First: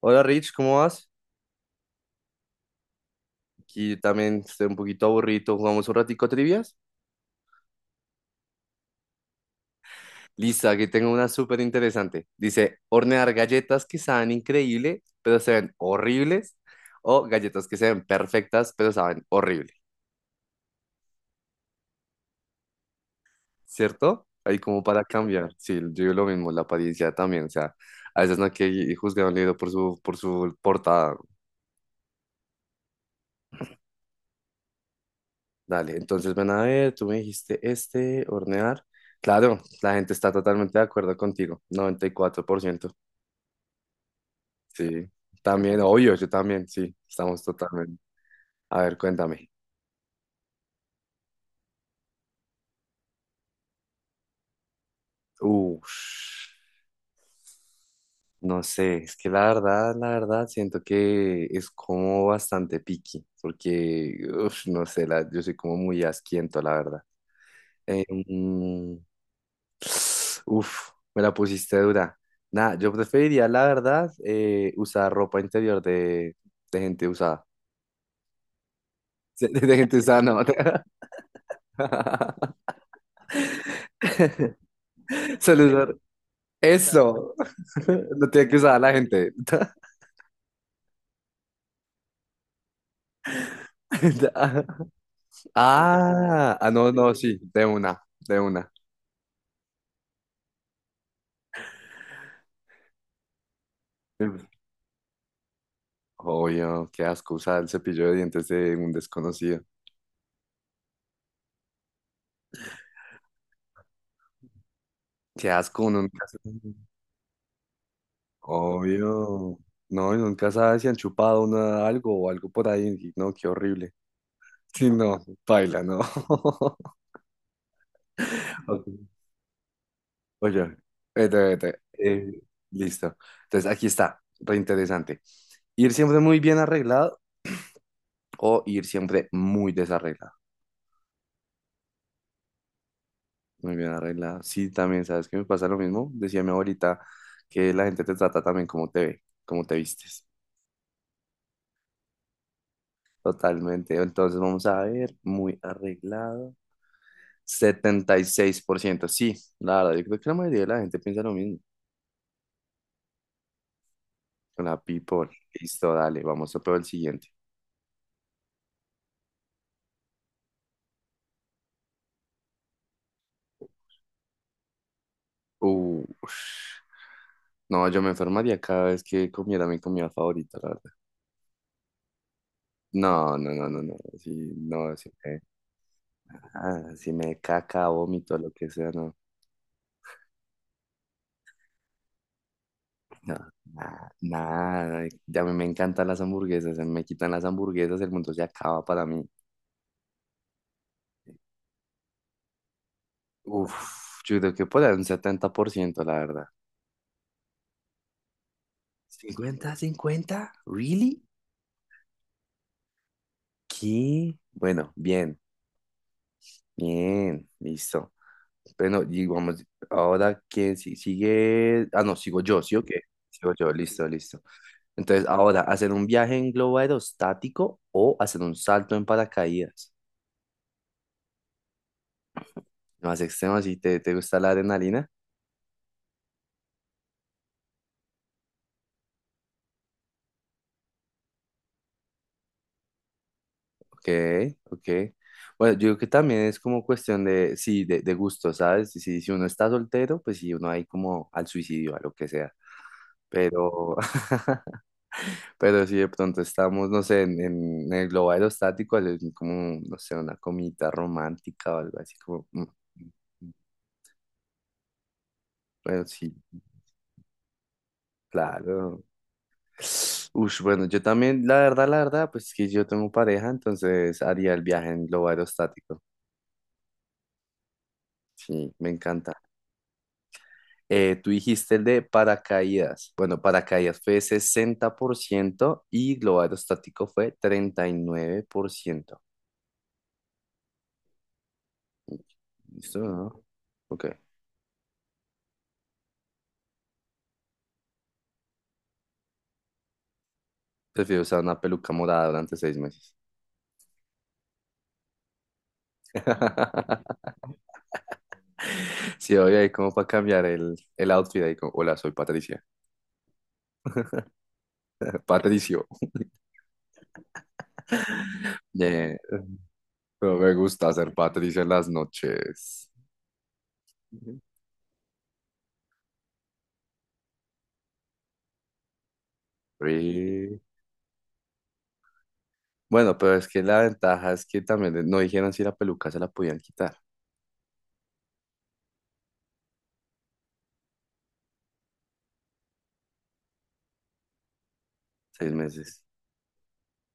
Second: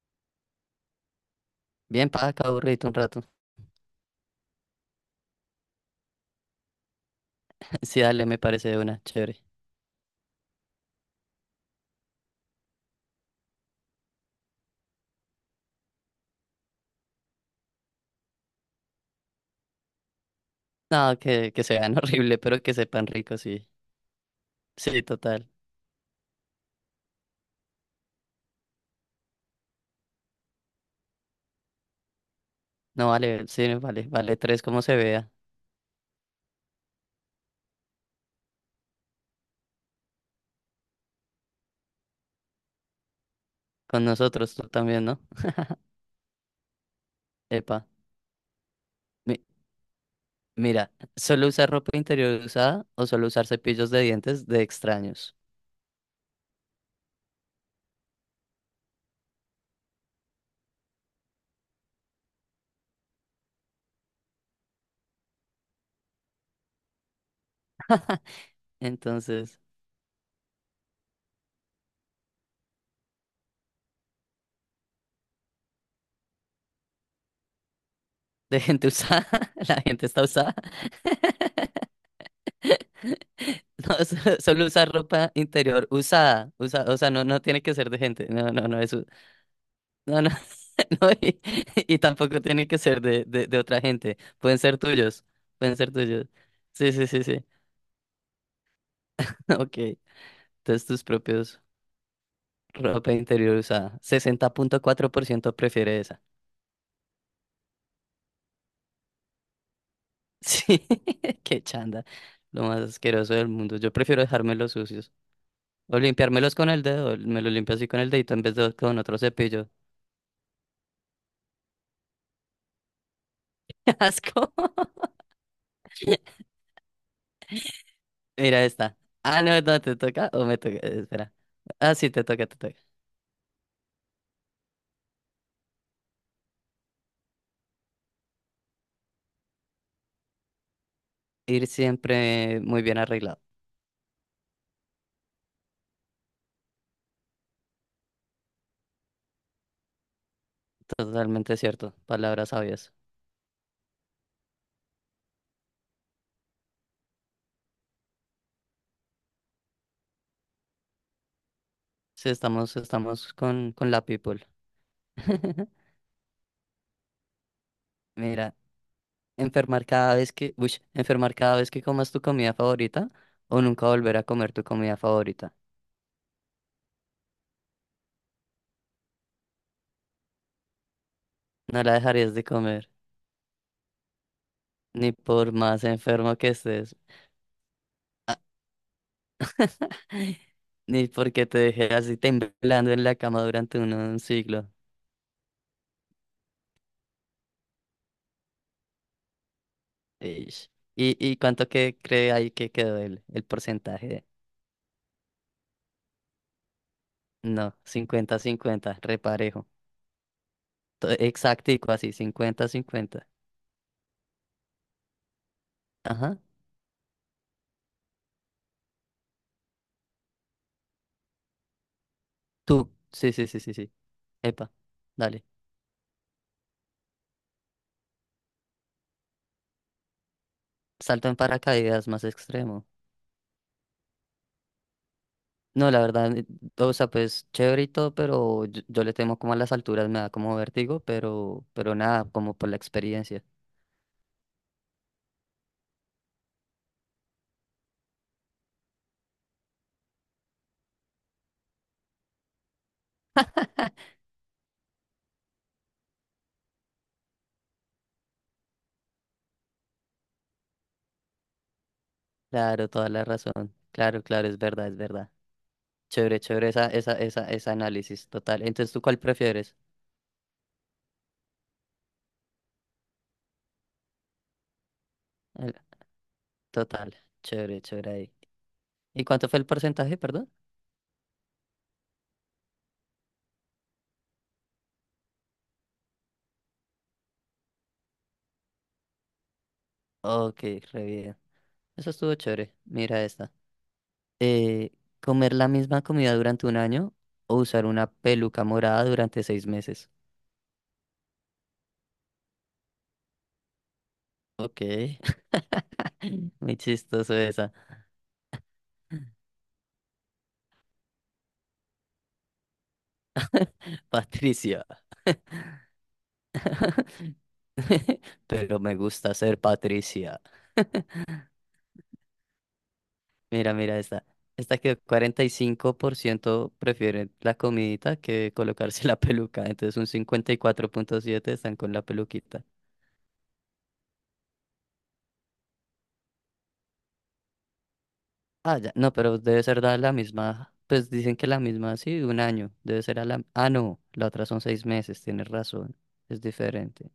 Hola Rich, ¿cómo vas? Bien, para acá aburrido un rato. Aquí también estoy un poquito aburrido. ¿Jugamos un ratico trivias? Sí, dale, me parece de una, chévere. Lista, aquí tengo una súper interesante. Dice, hornear galletas que saben increíble, pero se ven horribles, o galletas que se ven perfectas, pero saben horrible, No, que se vean horrible, pero que sepan rico, sí. ¿cierto? Ahí como Sí, para total. cambiar. Sí, yo digo lo mismo, la apariencia también. O sea, a veces no hay que juzgar un libro por su portada. No vale, sí, vale, vale tres como se vea. Dale, entonces ven a ver, tú me dijiste este, hornear. Claro, la gente está totalmente de acuerdo contigo, noventa y cuatro por ciento. Con nosotros, tú también, Sí, ¿no? también, obvio, yo también, sí, estamos Epa. totalmente. A ver, Mi- cuéntame. Mira, solo usar ropa interior usada o solo usar cepillos de dientes de extraños. Uf, no sé, es que la verdad, siento que es como bastante picky, porque, uf, no sé, yo soy como muy asquiento, la verdad. Eh, mm, Entonces, Uf, me la pusiste dura. Nada, yo preferiría, la verdad, usar ropa interior de gente usada. de gente usada, De, la gente gente usada, está no. usada. No, solo usar ropa Solo interior usar, usada. Usa, o sea, no, eso. no tiene que ser de gente. Lo tiene No, que no, usar no la es. gente. No, no, no, y tampoco tienen que ser de otra gente. Pueden ser tuyos. Pueden ser tuyos. Ah, ah, no, Sí, sí, no, sí, sí, sí. de una, de una. Ok. Entonces tus propios ropa interior usada. 60.4% prefiere esa. Obvio, qué asco usar el cepillo de dientes de un desconocido. Sí, qué chanda. Lo más asqueroso del mundo. Yo prefiero dejarme los sucios. Qué asco, O uno nunca limpiármelos sabe. con el dedo. Me lo limpio así con el dedito en vez de con otro Obvio. cepillo. No, y nunca sabe si han chupado uno algo o algo por ahí. Y no, qué horrible. Asco. Sí, no, baila, no. Mira Ok. esta. Ah, no, no, te toca o me Oye, toca. Espera. vete, vete. Ah, sí, te Eh, toca, te toca. listo. Entonces, aquí está, reinteresante. Ir siempre muy bien arreglado o ir siempre muy desarreglada, Ir siempre muy bien arreglado. muy bien arreglada. Sí, también, ¿sabes qué me pasa lo mismo? Decía mi abuelita que la gente te trata también como te ve, como te vistes. Totalmente cierto, palabras sabias. Totalmente. Entonces vamos a ver, muy arreglado. Setenta y seis por ciento sí, la verdad, yo creo que la mayoría de la gente piensa lo mismo. Sí, estamos, estamos con la people. La people, listo, dale, vamos a probar el siguiente. Mira, enfermar cada vez que, uy, enfermar cada vez que comas tu comida favorita o nunca volver a comer tu comida favorita. Uh, no, yo me enfermaría cada vez que comiera mi comida favorita, la verdad. No la dejarías de comer, No, no, no, no, no, sí, no, sí, ni por más enfermo que estés, si me caca, vómito, lo que sea, no. ni porque te dejé así temblando en la No, cama durante un, nada, un siglo. nada. Ya me encantan las hamburguesas. Se me quitan las hamburguesas, el mundo se acaba para mí. Ish. Y cuánto que cree ahí que quedó el Uf, porcentaje? yo creo que por ahí un 70%, la verdad. No, cincuenta cincuenta reparejo. ¿50, 50-50 really? Exactico, así, cincuenta cincuenta. ¿Qué? Bueno, bien, Ajá. bien, listo. Bueno, y vamos, ahora quién sigue. Ah, no, sigo yo, ¿sí o Tú. qué? Sí, sí, Sigo sí, yo, sí, sí. listo, listo. Epa. Entonces, Dale. ahora, ¿hacer un viaje en globo aerostático o hacer un salto en paracaídas? Salto en paracaídas más extremo. Más extremo, si te gusta la adrenalina. No, la verdad, o sea, pues chévere y todo, pero yo le temo como a las alturas, me da como vértigo, pero nada, como por la experiencia. Ok, ok. Bueno, yo creo que también es como cuestión de, sí, de gusto, ¿sabes? Si uno está soltero, pues sí, uno ahí como al suicidio, a lo que sea. Pero, pero si de pronto estamos, no sé, el globo aerostático, como, no sé, una comidita romántica o algo así, como, Claro, toda la mm, razón. Claro, claro, es verdad, es verdad. bueno, sí, Chévere, chévere esa, esa, esa, ese análisis, total. Entonces, ¿tú claro. cuál prefieres? Ush, bueno, yo también, la verdad, pues que yo tengo pareja, entonces haría el viaje en globo El- aerostático. Total, chévere, chévere ahí. Sí, me ¿Y encanta. cuánto fue el porcentaje, perdón? Tú dijiste el de paracaídas. Bueno, paracaídas fue 60% y globo aerostático fue 39%. Ok, re bien. Eso estuvo chévere. ¿Listo? Mira ¿No? esta. Ok. eh, comer la misma comida durante un año o usar una peluca morada durante seis meses. Prefiero usar una peluca morada durante 6 meses. Ok, muy chistoso esa. Sí, oye, ahí como para cambiar el outfit. Ahí como, hola, soy Patricia. Patricia. Patricio. Pero me Yeah. gusta ser No Patricia. me gusta ser Patricia en las noches. Mira, mira esta. Esta que 45% prefieren la comidita que colocarse la peluca. Entonces un Free. 54.7 están con la peluquita. Bueno, pero es que la ventaja es que también no dijeron si la peluca se la podían quitar. Ah, ya. No, pero debe ser dada la misma. Pues dicen que la misma, sí, un año. Debe ser a la. Ah, no, la otra son seis meses, tienes Seis razón. meses. Es diferente.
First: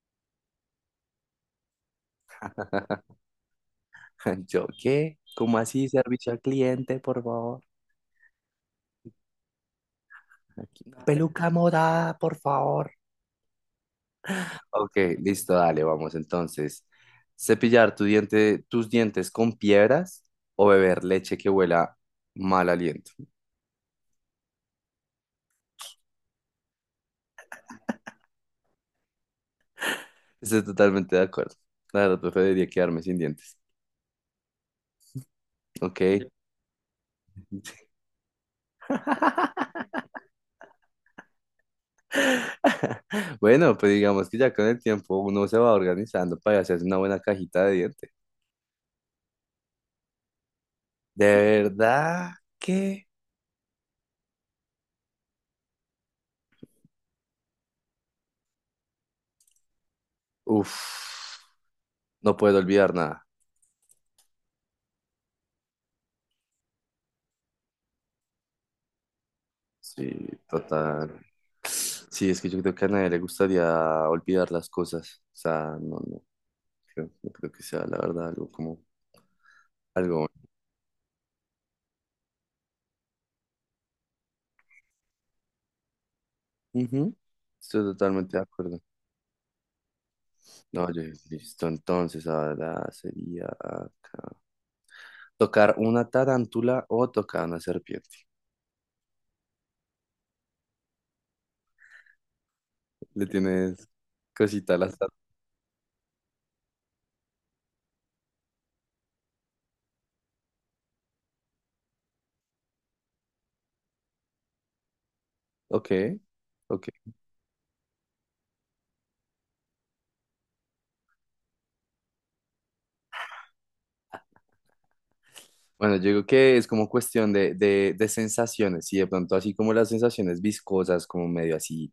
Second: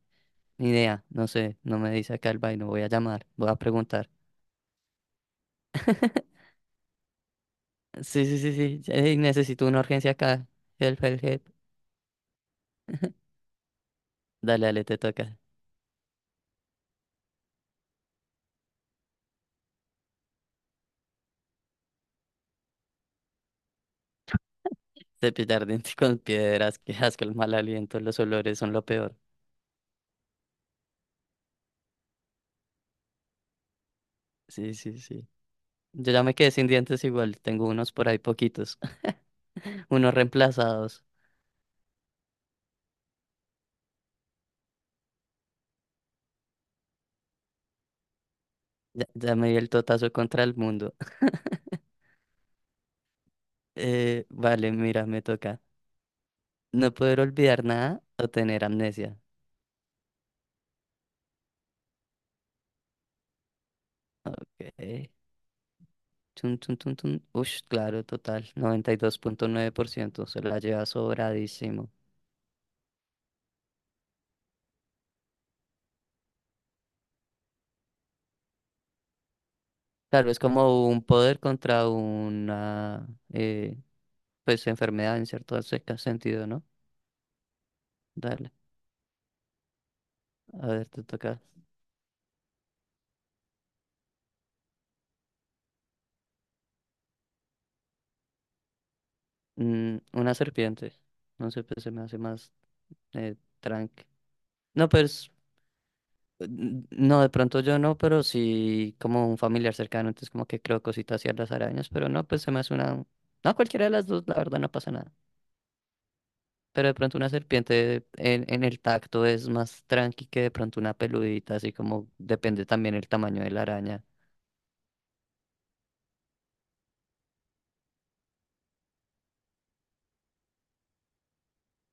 Ni idea, no sé, no me dice acá el vaino. Voy a llamar, voy a preguntar. Yo, ¿qué? ¿Cómo así? Servicio al cliente, por favor. Sí, sí, sí, sí. Ey, necesito una urgencia acá. Aquí, una Help, help, help. peluca morada, por favor. Dale, dale, Ok, te toca. listo, dale, vamos entonces. Cepillar tus dientes con piedras o beber leche que huela mal aliento. Cepillar dientes con piedras, que asco, el mal aliento, los olores son lo peor. Estoy totalmente de acuerdo. La verdad, preferiría quedarme sin dientes. Sí, sí, sí. Ok. Yo ya me quedé sin dientes igual, tengo unos por ahí poquitos, unos reemplazados. Bueno, pues digamos que ya con el tiempo uno se va organizando para hacerse una buena cajita de dientes. Ya, ya me di el totazo contra el mundo. De verdad que... Vale, mira, me toca. No poder olvidar nada o tener amnesia. Uf, no puedo olvidar nada. Ok. Chun, chun, chun, chun. Ush, claro, total. noventa y dos punto nueve por Sí, ciento Se la lleva total. sobradísimo. Sí, es que yo creo que a nadie le gustaría olvidar las cosas. O sea, no, no, no creo que sea la verdad algo como algo. Claro, es como un poder contra una eh, pues enfermedad en cierto sentido, ¿no? Bueno. Ujú, estoy totalmente de Dale. acuerdo. A ver, No, yo te toca. listo. Entonces, ahora sería acá. Tocar una tarántula o tocar una serpiente. Mm, una serpiente. No sé, pues se me hace más Le tienes tranqui. cosita a No, las tar- pues no, de pronto yo no, pero sí como un familiar cercano, entonces como que creo cositas así a las arañas, pero no, pues se me hace una... No, cualquiera de las dos, la verdad no pasa nada. Ok, ok. Pero de pronto una serpiente en el tacto es más tranqui que de pronto una peludita, así como depende también el tamaño de la araña. Bueno, yo digo que es como cuestión de sensaciones, y de pronto así como las sensaciones viscosas, como medio así,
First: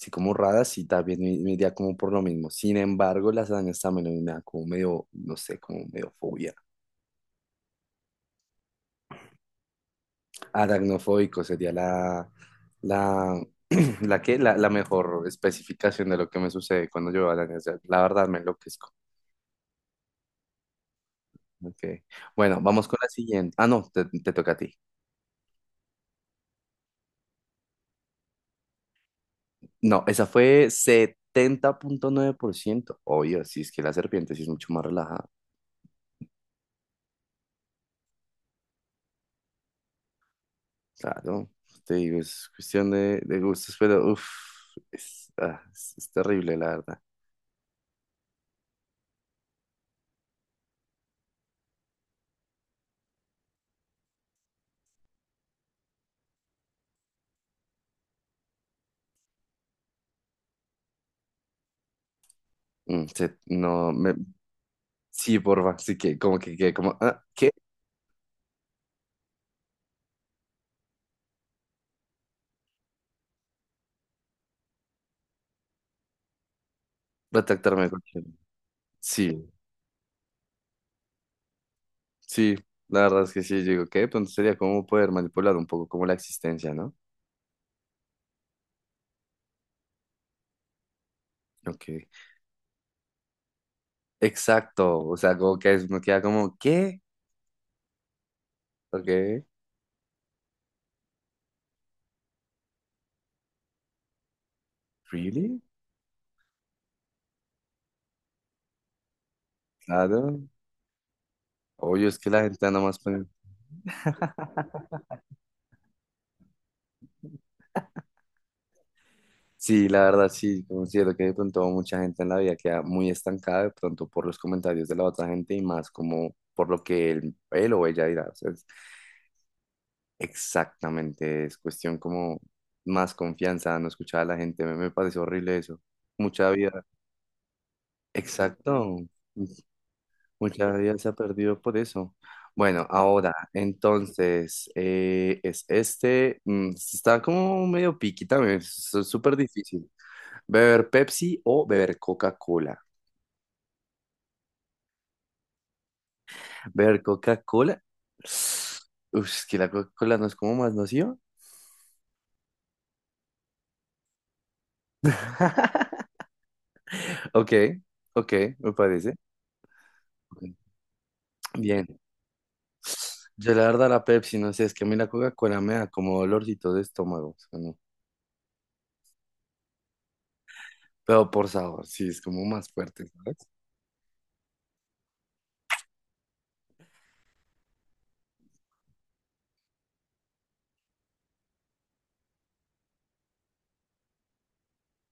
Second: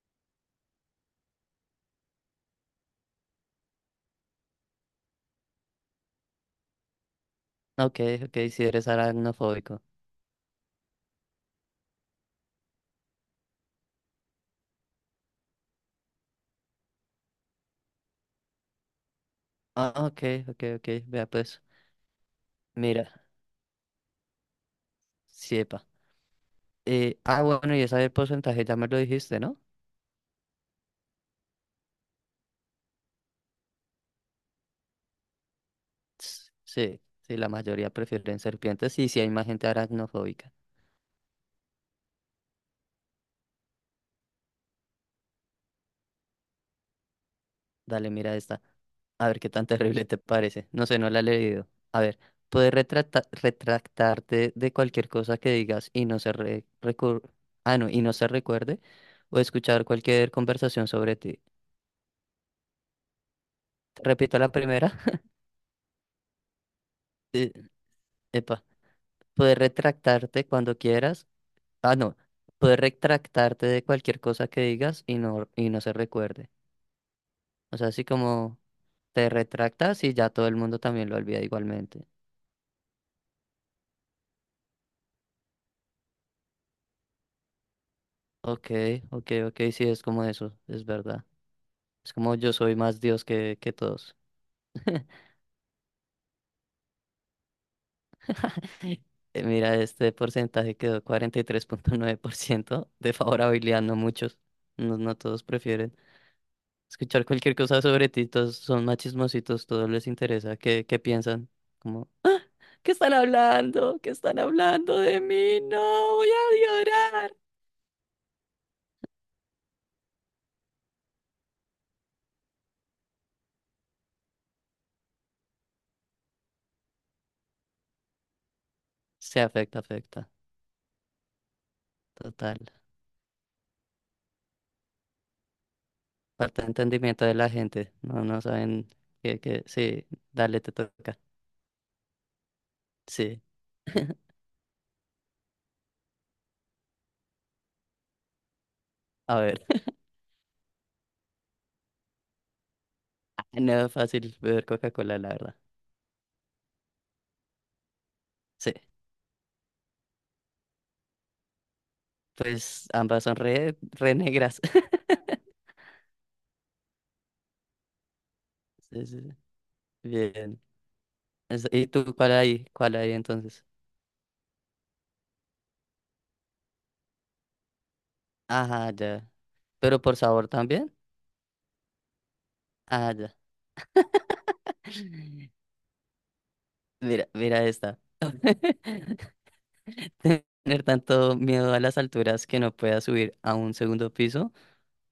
así como raras, sí, también me iría como por lo mismo. Sin embargo, las arañas también me dan como medio, no sé, como medio fobia. Ok, ok, si eres aracnofóbico. Aracnofóbico sería la, la mejor especificación de lo que me sucede cuando yo veo arañas. O sea, la verdad me enloquezco. Ah, ok, ok, ok, vea pues. Ok. Bueno, vamos con Mira, la siguiente. Ah, no, te toca a ti. siepa. Bueno, y esa del porcentaje ya me lo dijiste, ¿no? No, esa fue 70.9%. Obvio, si es que la serpiente sí es mucho más relajada. Sí, sí, la mayoría prefieren serpientes y sí hay más gente aracnofóbica. Claro, te digo, es cuestión de gustos, pero uff, es terrible, la verdad. Dale, mira esta. A ver qué tan terrible te parece. No sé, no la he leído. A ver, puedes retractarte de cualquier cosa que digas y no se recuerde, o escuchar cualquier conversación sobre ti. No, me, Repito la primera. sí, porfa, sí que como, ¿qué? Eh, Epa, puedes retractarte cuando quieras. Ah, no, puedes retractarte de cualquier cosa que digas y no se recuerde. O sea, Retractarme. Así como te Sí, retractas y ya todo el mundo también lo olvida igualmente. sí, la verdad es que sí, yo digo, ¿qué? Pues entonces sería como poder manipular un poco como la existencia, ¿no? Ok, ok, ok, sí, es como eso, es verdad. Ok, Es como yo soy más Dios que todos. exacto, o sea, como que me queda como, ¿qué? Ok, Mira, este porcentaje quedó 43.9% de favorabilidad, no muchos. No, no todos ¿really? prefieren escuchar cualquier cosa sobre ti, todos son más chismositos, todos les Claro. interesa qué, qué piensan. Obvio, Como, es que la gente anda ¿qué más están con... hablando? ¿Qué están hablando de mí? No, voy a llorar. Sí, la verdad, sí, considero que de pronto mucha gente en la vida queda muy estancada de pronto por los comentarios de la otra gente y más como por lo que él o ella dirá. O sea, Se afecta, afecta. exactamente, es cuestión como Total. más confianza, no escuchar a la gente. Me parece horrible eso. Mucha Falta de vida, entendimiento de la gente. No, no saben exacto, que sí, dale, mucha te vida se ha toca. perdido por eso. Bueno, ahora, Sí, entonces, es este, está como medio piqui también, es súper a ver. difícil. ¿Beber Pepsi o beber Coca-Cola? No es fácil beber Coca-Cola, la verdad. ¿Beber Coca-Cola? Sí, Uf, es que la Coca-Cola no es como más nociva. pues ambas son re, re negras. Ok, ok, me Sí, parece. sí, sí. Ok. Bien. Bien. ¿Y tú cuál hay? ¿Cuál hay Yo la entonces? verdad la Pepsi, no sé, es que a mí la Coca-Cola me da como dolorcito de estómago. O sea, no. Ajá, ya. ¿Pero por sabor también? Pero por sabor, sí, es como más fuerte, Ah, ya. ¿sabes? Mira, mira esta. Tener tanto miedo a las alturas que no pueda subir a un segundo piso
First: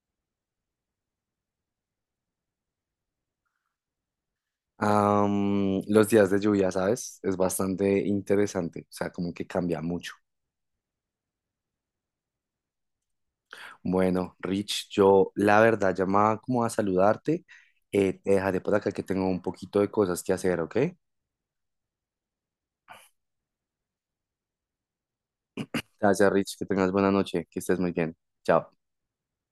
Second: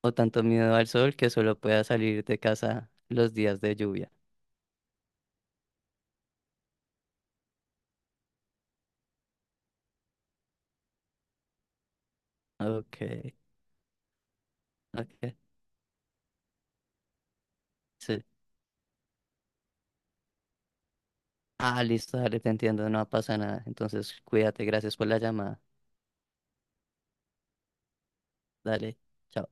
o tanto miedo al sol que solo pueda salir de casa los días de lluvia. Los días de lluvia, ¿sabes? Es bastante interesante, o sea, como que cambia mucho. Ok, Bueno, Rich, yo ok. la verdad llamaba como a saludarte. Eh, Sí. te dejaré por acá que tengo un poquito de cosas que hacer, ¿ok? Ah, listo, dale, te entiendo, no pasa nada. Entonces, cuídate, gracias por la llamada. Gracias, Rich, que tengas buena noche, que estés muy bien. Chao. Dale. Chao.